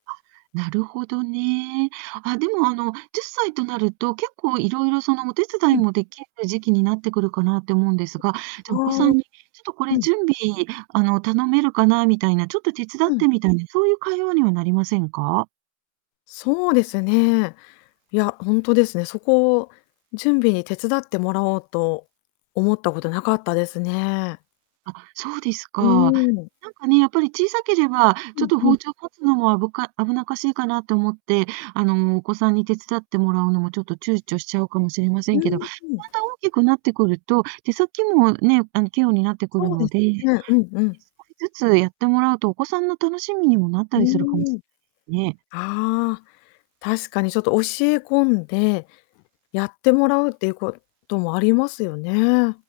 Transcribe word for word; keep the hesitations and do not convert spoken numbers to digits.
あ、なるほどね。あ、でも、あの、じゅっさいとなると、結構いろいろ、その、お手伝ういん。もできる時期になってくるかなって思うんですが、あじゃ、お子さあ、んに「ちょっとこうれん。準備、あの、頼めるかな」みたいな、「ちょっと手伝うっん。て」みたいな、そういう会話にはなりませんか？そうですね。いや、ほんとですね。そこを準備に手伝ってもらおうと思ったことなかったですね。あ、そうですうか。ん。なんかね、やっぱり小さければ、うちょっんとうん。包丁を持つのもあぶか危なっかしいかなって思って、あの、お子さんに手伝ってもらうのも、ちょっと躊躇しちゃうかもしれませうんけんど、まうん。た大きくなってくると、手先もね、あの器用になってくるそうでのすで、ええ、少しね、うんうん。ずつやってもらうと、お子さんの楽しみにもなったうりするかもしーん。れないですね。ああ、確かにちょっと教え込んで、やってもらうっていうこともありますよね。